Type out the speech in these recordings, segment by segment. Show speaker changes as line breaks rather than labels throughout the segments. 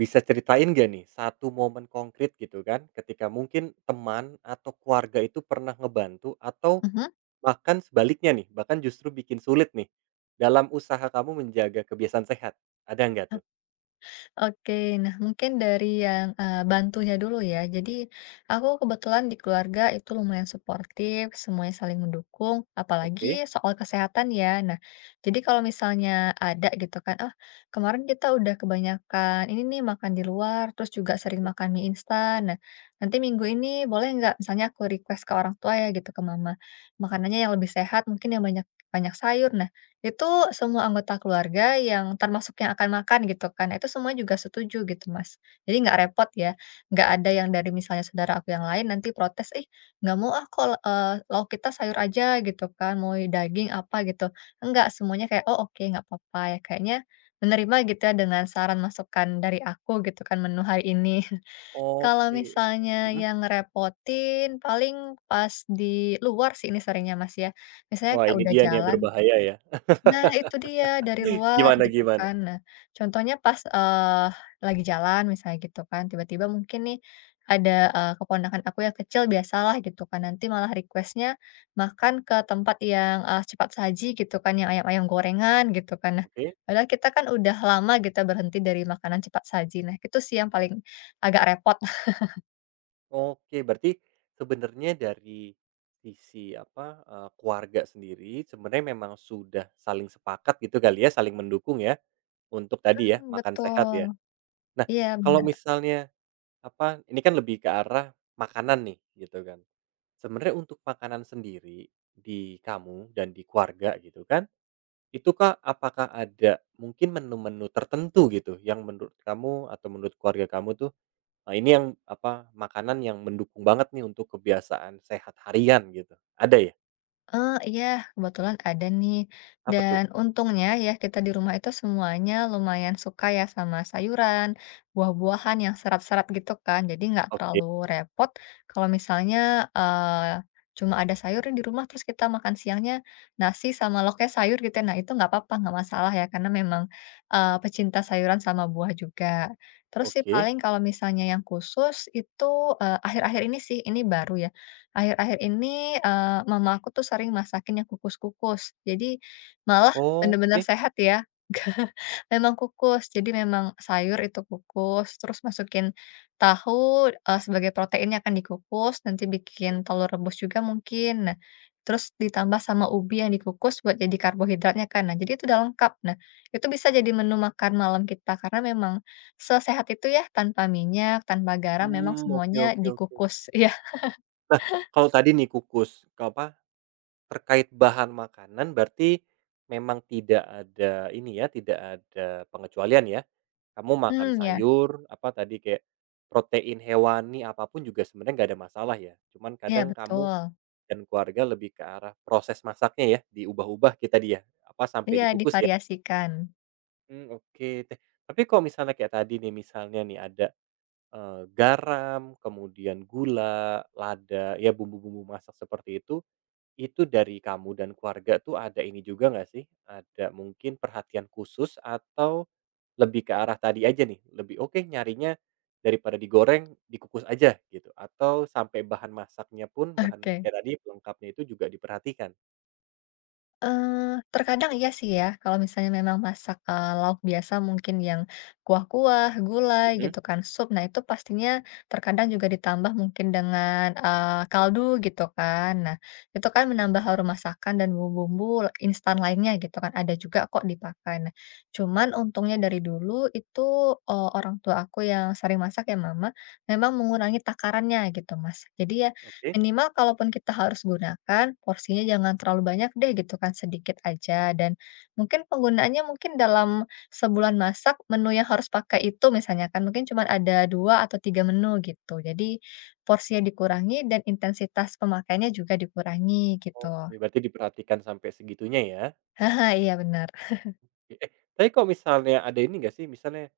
Bisa ceritain gak nih, satu momen konkret gitu kan, ketika mungkin teman atau keluarga itu pernah ngebantu atau
Mhm,
bahkan sebaliknya nih, bahkan justru bikin sulit nih, dalam usaha kamu menjaga kebiasaan sehat, ada nggak tuh?
oke. Nah, mungkin dari yang, bantunya dulu ya. Jadi, aku kebetulan di keluarga itu lumayan suportif, semuanya saling mendukung,
Oke.
apalagi soal kesehatan ya. Nah, jadi kalau misalnya ada gitu kan, "Ah, kemarin kita udah kebanyakan ini nih makan di luar, terus juga sering makan mie instan. Nah, nanti minggu ini boleh nggak?" Misalnya aku request ke orang tua ya gitu, ke mama, "Makanannya yang lebih sehat, mungkin yang banyak banyak sayur." Itu semua anggota keluarga yang termasuk yang akan makan gitu kan, itu semua juga setuju gitu, Mas. Jadi nggak repot ya, nggak ada yang dari misalnya saudara aku yang lain nanti protes, "Ih, nggak mau ah kok, lauk kita sayur aja," gitu kan, "mau daging apa," gitu. Enggak, semuanya kayak, "Oh oke, nggak apa-apa," ya kayaknya menerima gitu ya dengan saran masukan dari aku gitu kan menu hari ini. Kalau
Oke.
misalnya
Mhm.
yang ngerepotin paling pas di luar sih ini seringnya, Mas, ya. Misalnya
Wah
kayak
ini
udah
dia nih yang
jalan.
berbahaya ya.
Nah, itu dia dari luar
Gimana
gitu
gimana?
kan. Nah, contohnya pas, lagi jalan misalnya gitu kan, tiba-tiba mungkin nih ada, keponakan aku yang kecil biasalah gitu kan, nanti malah requestnya makan ke tempat yang, cepat saji gitu kan, yang ayam-ayam gorengan gitu kan. Nah,
Oke
padahal kita kan udah lama kita berhenti dari makanan cepat saji. Nah, itu sih yang paling agak repot.
oke, berarti sebenarnya dari sisi apa, keluarga sendiri sebenarnya memang sudah saling sepakat gitu kali ya, saling mendukung ya? Untuk tadi ya, makan sehat
betul.
ya. Nah,
Iya,
kalau
benar.
misalnya, apa, ini kan lebih ke arah makanan nih, gitu kan. Sebenarnya untuk makanan sendiri, di kamu dan di keluarga gitu kan, itu Kak, apakah ada mungkin menu-menu tertentu gitu, yang menurut kamu atau menurut keluarga kamu tuh, ini yang, apa, makanan yang mendukung banget nih untuk kebiasaan sehat harian gitu, ada ya?
Heeh, iya, kebetulan ada nih.
Apa tuh?
Dan untungnya ya kita di rumah itu semuanya lumayan suka ya sama sayuran, buah-buahan yang serat-serat gitu kan. Jadi nggak
Oke
terlalu repot kalau misalnya, eee, cuma ada sayur di rumah terus kita makan siangnya nasi sama loknya sayur gitu ya. Nah itu nggak apa-apa, nggak masalah ya karena memang, pecinta sayuran sama buah juga. Terus sih
oke.
paling kalau misalnya yang khusus itu, akhir-akhir ini sih, ini baru ya. Akhir-akhir ini, mama aku tuh sering masakin yang kukus-kukus. Jadi malah bener-bener
Oke.
sehat ya, nggak memang kukus. Jadi memang sayur itu kukus, terus masukin tahu, sebagai proteinnya akan dikukus, nanti bikin telur rebus juga mungkin. Nah, terus ditambah sama ubi yang dikukus buat jadi karbohidratnya kan. Nah, jadi itu udah lengkap. Nah, itu bisa jadi menu makan malam kita karena memang sesehat itu ya, tanpa minyak, tanpa garam, memang
Mmm, oke
semuanya
oke oke.
dikukus. ya.
Nah, kalau tadi nih kukus, ke apa. Terkait bahan makanan berarti memang tidak ada ini ya, tidak ada pengecualian ya? Kamu makan
Hmm, ya.
sayur, apa tadi, kayak protein hewani, apapun juga sebenarnya nggak ada masalah ya? Cuman
Iya
kadang kamu
betul.
dan keluarga lebih ke arah proses masaknya ya, diubah-ubah kita dia apa, sampai
Iya
dikukus ya?
divariasikan.
Mmm, oke deh. Tapi kalau misalnya kayak tadi nih, misalnya nih ada, garam, kemudian gula, lada, ya bumbu-bumbu masak seperti itu dari kamu dan keluarga tuh ada ini juga nggak sih, ada mungkin perhatian khusus atau lebih ke arah tadi aja nih, lebih, "Oke, nyarinya daripada digoreng, dikukus aja," gitu? Atau sampai bahan masaknya pun, bahan
Oke.
kayak tadi pelengkapnya itu juga diperhatikan?
Eee, terkadang iya sih ya kalau misalnya memang masak, lauk biasa mungkin yang kuah-kuah, gulai
Mhm.
gitu kan, sup. Nah itu pastinya terkadang juga ditambah mungkin dengan, kaldu gitu kan. Nah itu kan menambah harum masakan dan bumbu-bumbu instan lainnya gitu kan, ada juga kok dipakai. Nah cuman untungnya dari dulu itu, orang tua aku yang sering masak ya mama, memang mengurangi takarannya gitu Mas. Jadi ya
Oke.
minimal kalaupun kita harus gunakan, porsinya jangan terlalu banyak deh gitu kan, sedikit aja. Dan mungkin penggunaannya mungkin dalam sebulan masak, menu yang harus pakai itu misalnya kan, mungkin cuma ada 2 atau 3 menu gitu. Jadi porsinya dikurangi dan intensitas pemakaiannya juga dikurangi gitu.
Oke, berarti diperhatikan sampai segitunya ya.
Haha, iya bener.
Eh, tapi kalau misalnya ada ini nggak sih, misalnya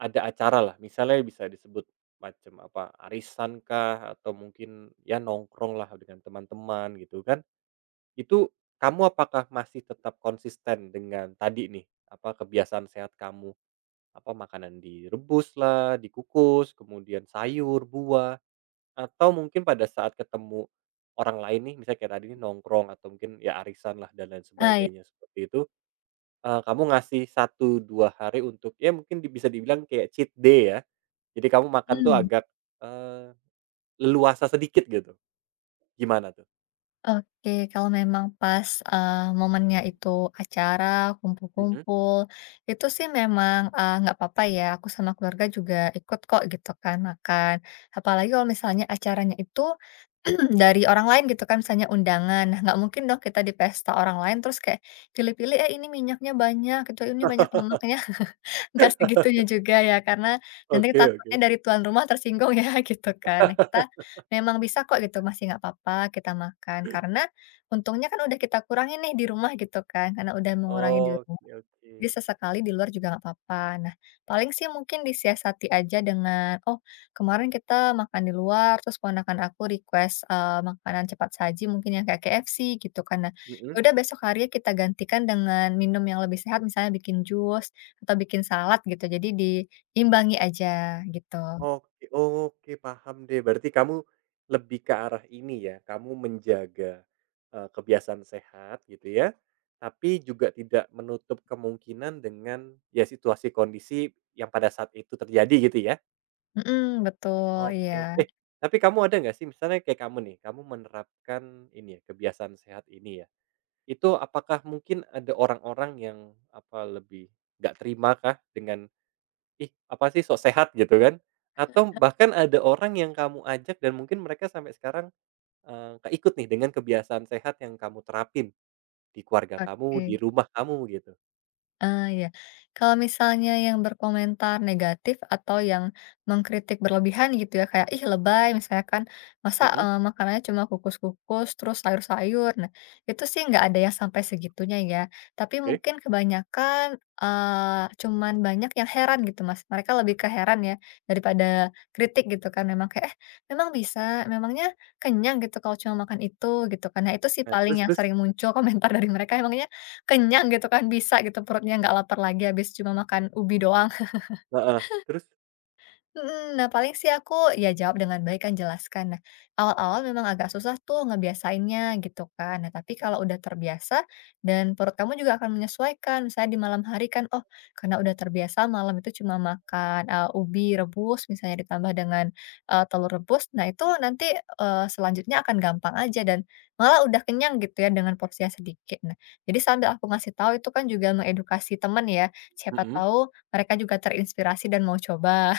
ada acara lah, misalnya bisa disebut macam apa, arisan kah atau mungkin ya nongkrong lah dengan teman-teman gitu kan. Itu kamu apakah masih tetap konsisten dengan tadi nih, apa, kebiasaan sehat kamu? Apa makanan direbus lah dikukus, kemudian sayur, buah, atau mungkin pada saat ketemu orang lain nih, misalnya kayak tadi nih nongkrong atau mungkin ya arisan lah dan lain
Ah, iya.
sebagainya seperti itu, kamu ngasih satu 2 hari untuk ya mungkin di bisa dibilang kayak cheat day ya. Jadi kamu makan tuh
Mmm.
agak, eee, leluasa sedikit gitu. Gimana tuh?
Oke, kalau memang pas, momennya itu acara,
Mhm.
kumpul-kumpul, itu sih memang, nggak apa-apa ya, aku sama keluarga juga ikut kok gitu kan makan. Apalagi kalau misalnya acaranya itu dari orang lain gitu kan, misalnya undangan. Nah, nggak mungkin dong kita di pesta orang lain terus kayak pilih-pilih, "Eh, ini minyaknya banyak," gitu, "ini banyak lemaknya." Nggak segitunya juga ya, karena nanti
Oke
takutnya
oke.
dari tuan rumah tersinggung ya, gitu kan. Nah, kita memang bisa kok gitu, masih nggak apa-apa kita makan, karena untungnya kan udah kita kurangin nih di rumah gitu kan, karena udah mengurangi di
Oke oke.
jadi sesekali di luar juga nggak apa-apa. Nah, paling sih mungkin disiasati aja dengan, "Oh, kemarin kita makan di luar, terus ponakan aku request, makanan cepat saji mungkin yang kayak KFC," gitu kan. Nah, ya
Mhm.
udah besok hari kita gantikan dengan minum yang lebih sehat, misalnya bikin jus atau bikin salad gitu. Jadi diimbangi aja gitu.
Oke oke, paham deh. Berarti kamu lebih ke arah ini ya, kamu menjaga, kebiasaan sehat gitu ya, tapi juga tidak menutup kemungkinan dengan ya situasi kondisi yang pada saat itu terjadi gitu ya?
Mhm, betul,
Oke
iya.
oke. Eh, tapi kamu ada nggak sih misalnya kayak kamu nih, kamu menerapkan ini ya, kebiasaan sehat ini ya, itu apakah mungkin ada orang-orang yang apa, lebih nggak terima kah dengan, "Ih, apa sih sok sehat," gitu kan, atau bahkan ada orang yang kamu ajak dan mungkin mereka sampai sekarang, keikut nih dengan kebiasaan sehat yang kamu terapin di keluarga
Oke.
kamu, di rumah kamu gitu.
Ah, ya, kalau misalnya yang berkomentar negatif atau yang mengkritik berlebihan gitu ya, kayak, "Ih, lebay," misalnya kan, "Masa,
Mhm,
makanannya cuma kukus-kukus, terus sayur-sayur?" Nah, itu sih nggak ada yang sampai segitunya ya, tapi
oke.
mungkin kebanyakan, cuman banyak yang heran gitu, Mas. Mereka lebih ke heran ya, daripada kritik gitu kan, memang kayak, "Eh, memang bisa? Memangnya kenyang gitu kalau cuma makan itu?" Gitu kan. Nah, itu sih
Nah terus
paling yang
terus?
sering muncul komentar dari mereka, "Emangnya kenyang gitu kan, bisa gitu perutnya nggak lapar lagi habis cuma makan ubi doang.
Heeh, terus?
Mhm, nah paling sih aku ya jawab dengan baik kan jelaskan. Nah, awal-awal memang agak susah tuh ngebiasainnya gitu kan. Nah, tapi kalau udah terbiasa dan perut kamu juga akan menyesuaikan. Misalnya di malam hari kan, oh karena udah terbiasa malam itu cuma makan ubi rebus misalnya ditambah dengan telur rebus. Nah, itu nanti selanjutnya akan gampang aja dan malah udah kenyang gitu ya dengan porsi yang sedikit. Nah, jadi sambil aku ngasih tahu itu kan juga mengedukasi temen ya. Siapa
Mhm.
tahu mereka juga terinspirasi dan mau coba.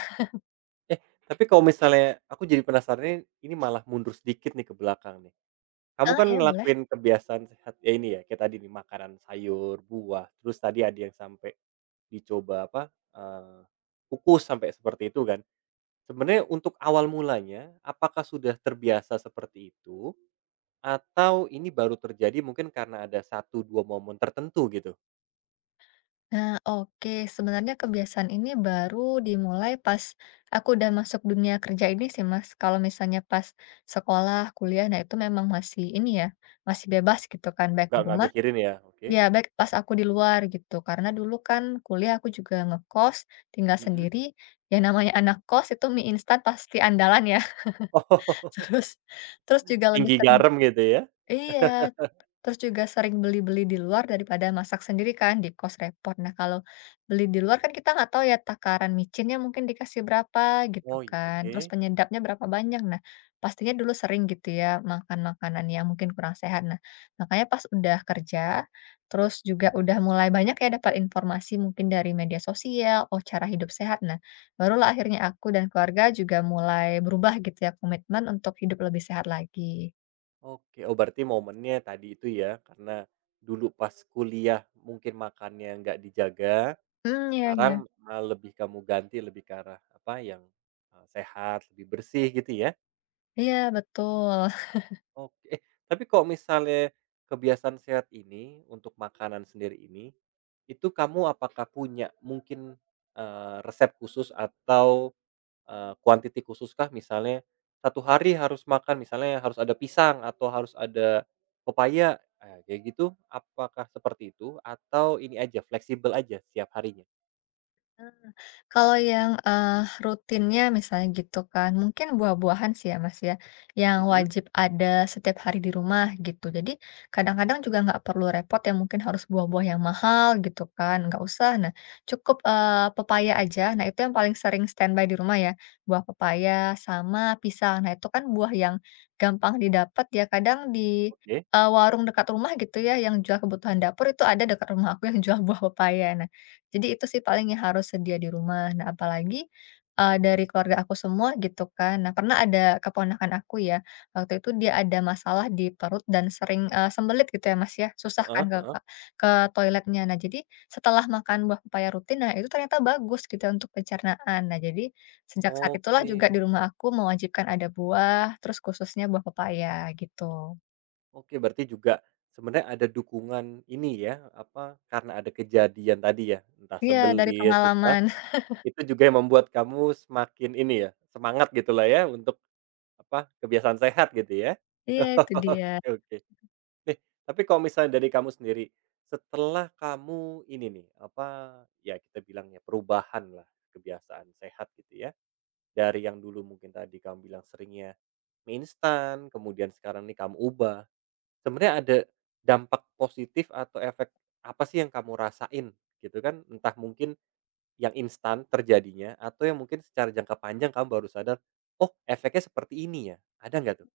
Eh, tapi kalau misalnya aku jadi penasarannya ini malah mundur sedikit nih ke belakang nih. Kamu
Boleh
kan
ya, boleh.
ngelakuin kebiasaan sehat ya ini ya, kayak tadi nih makanan sayur, buah, terus tadi ada yang sampai dicoba apa, eee, kukus sampai seperti itu kan. Sebenarnya untuk awal mulanya, apakah sudah terbiasa seperti itu atau ini baru terjadi mungkin karena ada satu 2 momen tertentu gitu?
Nah, oke. Sebenarnya kebiasaan ini baru dimulai pas aku udah masuk dunia kerja ini sih, Mas. Kalau misalnya pas sekolah, kuliah, nah itu memang masih ini ya, masih bebas gitu kan, baik di
Nggak
rumah,
mikirin ya? Oke.
ya baik pas aku di luar gitu. Karena dulu kan kuliah aku juga ngekos, tinggal
Mhm.
sendiri. Ya namanya anak kos itu mie instan pasti andalan ya.
Oh,
Terus terus juga lebih
tinggi
sering.
garam gitu ya?
Iya, terus juga sering beli-beli di luar daripada masak sendiri kan di kos repot. Nah, kalau beli di luar kan kita nggak tahu ya takaran micinnya mungkin dikasih berapa gitu
Oh i
kan.
oke.
Terus penyedapnya berapa banyak. Nah, pastinya dulu sering gitu ya makan makanan yang mungkin kurang sehat. Nah, makanya pas udah kerja, terus juga udah mulai banyak ya dapat informasi mungkin dari media sosial, oh cara hidup sehat. Nah, barulah akhirnya aku dan keluarga juga mulai berubah gitu ya komitmen untuk hidup lebih sehat lagi.
Oke, oh berarti momennya tadi itu ya, karena dulu pas kuliah mungkin makannya nggak dijaga,
Hmm, iya, iya.
sekarang, malah lebih kamu ganti lebih ke arah apa yang, sehat, lebih bersih gitu ya?
Iya, betul.
Oke, eh, tapi kok misalnya kebiasaan sehat ini untuk makanan sendiri ini, itu kamu apakah punya mungkin, resep khusus atau, eh, kuantiti quantity khususkah? Misalnya satu hari harus makan misalnya harus ada pisang atau harus ada pepaya, kayak gitu, apakah seperti itu? Atau ini aja, fleksibel aja setiap harinya?
Eee, kalau yang, rutinnya misalnya gitu kan, mungkin buah-buahan sih ya, Mas, ya, yang
Mhm,
wajib ada setiap hari di rumah gitu. Jadi kadang-kadang juga nggak perlu repot yang mungkin harus buah-buah yang mahal gitu kan, nggak usah. Nah cukup, pepaya aja, nah itu yang paling sering standby di rumah ya, buah pepaya sama pisang. Nah itu kan buah yang gampang didapat ya, kadang di,
oke,
warung dekat rumah gitu ya yang jual kebutuhan dapur itu ada dekat rumah aku yang jual buah pepaya. Nah jadi itu sih paling yang harus sedia di rumah. Nah apalagi, dari keluarga aku semua gitu kan. Nah pernah ada keponakan aku ya, waktu itu dia ada masalah di perut dan sering, sembelit gitu ya Mas ya, susah kan
heeh heeh,
ke toiletnya. Nah jadi setelah makan buah pepaya rutin, nah itu ternyata bagus gitu ya untuk pencernaan. Nah jadi sejak saat itulah
oke.
juga di rumah aku mewajibkan ada buah, terus khususnya buah pepaya gitu.
Oke, berarti juga sebenarnya ada dukungan ini ya, apa, karena ada kejadian tadi ya, entah
Iya dari
sembelit, susah,
pengalaman.
itu juga yang membuat kamu semakin ini ya, semangat gitulah ya untuk, apa, kebiasaan sehat gitu ya?
Iya itu dia.
Oke oke. Nih, tapi kalau misalnya dari kamu sendiri, setelah kamu ini nih, apa, ya kita bilangnya perubahan lah kebiasaan sehat gitu ya, dari yang dulu mungkin tadi kamu bilang seringnya mie instan, kemudian sekarang nih kamu ubah. Sebenarnya ada dampak positif atau efek apa sih yang kamu rasain gitu kan? Entah mungkin yang instan terjadinya atau yang mungkin secara jangka panjang kamu baru sadar, "Oh efeknya seperti ini ya?" Ada nggak tuh?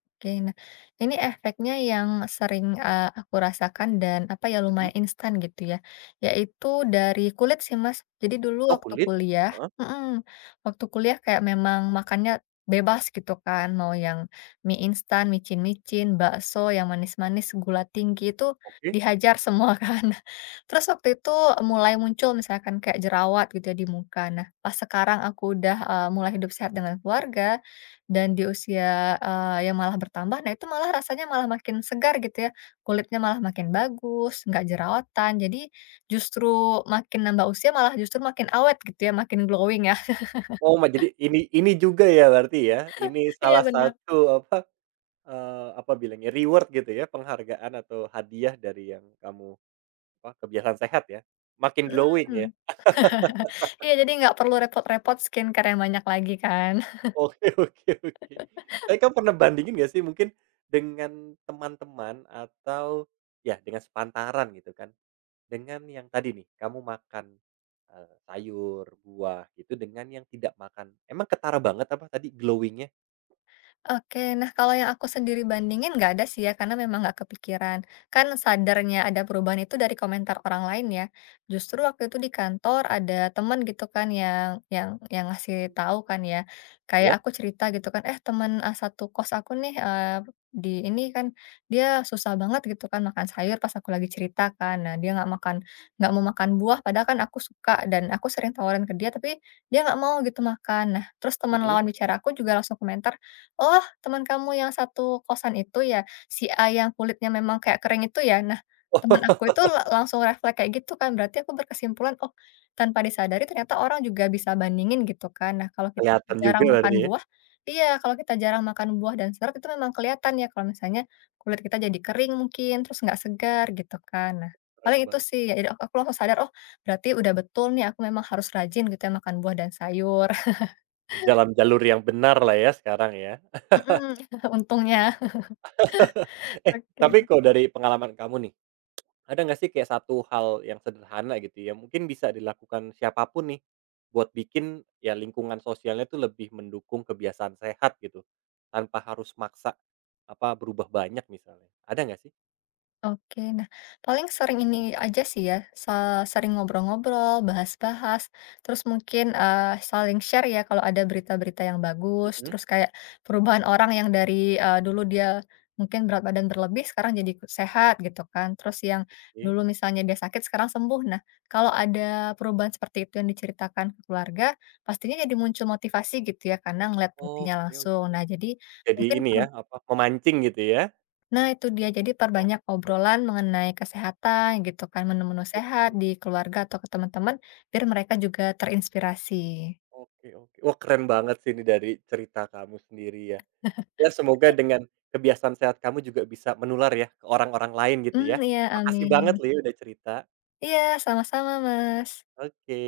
Oke, nah ini efeknya yang sering, aku rasakan dan apa ya,
Mhm.
lumayan instan gitu ya, yaitu dari kulit sih Mas. Jadi dulu
Oh kulit? Heeh,
waktu kuliah kayak memang makannya bebas gitu kan, mau yang mie instan, micin-micin, bakso yang manis-manis, gula tinggi itu
oke.
dihajar semua kan. Terus waktu itu mulai muncul misalkan kayak jerawat gitu ya di muka. Nah pas sekarang aku udah, mulai hidup sehat dengan keluarga, dan di usia, yang malah bertambah, nah itu malah rasanya malah makin segar gitu ya, kulitnya malah makin bagus, nggak jerawatan, jadi justru makin nambah usia malah justru makin awet gitu ya, makin glowing ya.
Oh ma jadi ini juga ya berarti ya? Ini
Iya
salah
benar.
satu apa, apa bilangnya, reward gitu ya? Penghargaan atau hadiah dari yang kamu apa, kebiasaan sehat ya? Makin glowing ya?
Mhm, iya jadi nggak perlu repot-repot skincare yang banyak lagi kan.
Oke oke oke. Tapi kamu pernah bandingin gak sih mungkin dengan teman-teman atau ya dengan sepantaran gitu kan, dengan yang tadi nih kamu makan, sayur, buah gitu dengan yang tidak makan. Emang ketara banget apa tadi glowingnya
Oke, nah kalau yang aku sendiri bandingin nggak ada sih ya, karena memang nggak kepikiran. Kan sadarnya ada perubahan itu dari komentar orang lain ya. Justru waktu itu di kantor ada teman gitu kan yang ngasih tahu kan ya.
nya ya?
Kayak aku cerita gitu kan, teman satu kos aku nih di ini kan dia susah banget gitu kan makan sayur pas aku lagi cerita kan. Nah, dia nggak makan nggak mau makan buah padahal kan aku suka dan aku sering tawarin ke dia tapi dia nggak mau gitu makan. Nah, terus teman
Mhm.
lawan bicara aku juga langsung komentar. Oh, teman kamu yang satu kosan itu ya, si A yang kulitnya memang kayak kering itu ya? Nah, teman aku itu langsung refleks kayak gitu kan, berarti aku berkesimpulan, oh, tanpa disadari ternyata orang juga bisa bandingin gitu kan. Nah,
Oh
kalau kita
kelihatan juga
jarang makan
berarti ya,
buah iya, kalau kita jarang makan buah dan serat itu memang kelihatan ya kalau misalnya kulit kita jadi kering mungkin, terus nggak segar gitu kan. Nah,
keren
paling itu
banget.
sih, ya jadi aku langsung sadar, oh, berarti udah betul nih aku memang harus rajin gitu ya makan buah dan sayur.
Dalam jalur yang benar lah ya sekarang ya.
Mhm, untungnya.
Eh, tapi
Oke.
kalau dari pengalaman kamu nih, ada nggak sih kayak satu hal yang sederhana gitu ya, mungkin bisa dilakukan siapapun nih, buat bikin ya lingkungan sosialnya tuh lebih mendukung kebiasaan sehat gitu, tanpa harus maksa, apa, berubah banyak misalnya, ada nggak sih?
Oke, nah paling sering ini aja sih ya, sering ngobrol-ngobrol, bahas-bahas, terus mungkin saling share ya kalau ada berita-berita yang bagus,
Mhm.
terus kayak perubahan orang yang dari dulu dia mungkin berat badan berlebih sekarang jadi sehat gitu kan, terus yang dulu misalnya dia sakit sekarang sembuh. Nah, kalau ada perubahan seperti itu yang diceritakan ke keluarga, pastinya jadi muncul motivasi gitu ya karena ngeliat buktinya
Oke, oke
langsung. Nah,
oke.
jadi
Jadi
mungkin.
ini ya, apa, memancing gitu ya?
Nah itu dia, jadi perbanyak obrolan mengenai kesehatan gitu kan, menu-menu sehat di keluarga atau ke teman-teman, biar mereka juga terinspirasi.
Oke oke oke. Wah keren banget sih ini dari cerita kamu sendiri ya. Ya semoga dengan kebiasaan sehat kamu juga bisa menular ya, ke orang-orang lain gitu
Hmm
ya.
iya
Makasih
amin.
banget loh ya udah cerita.
Iya, sama-sama Mas.
Oke.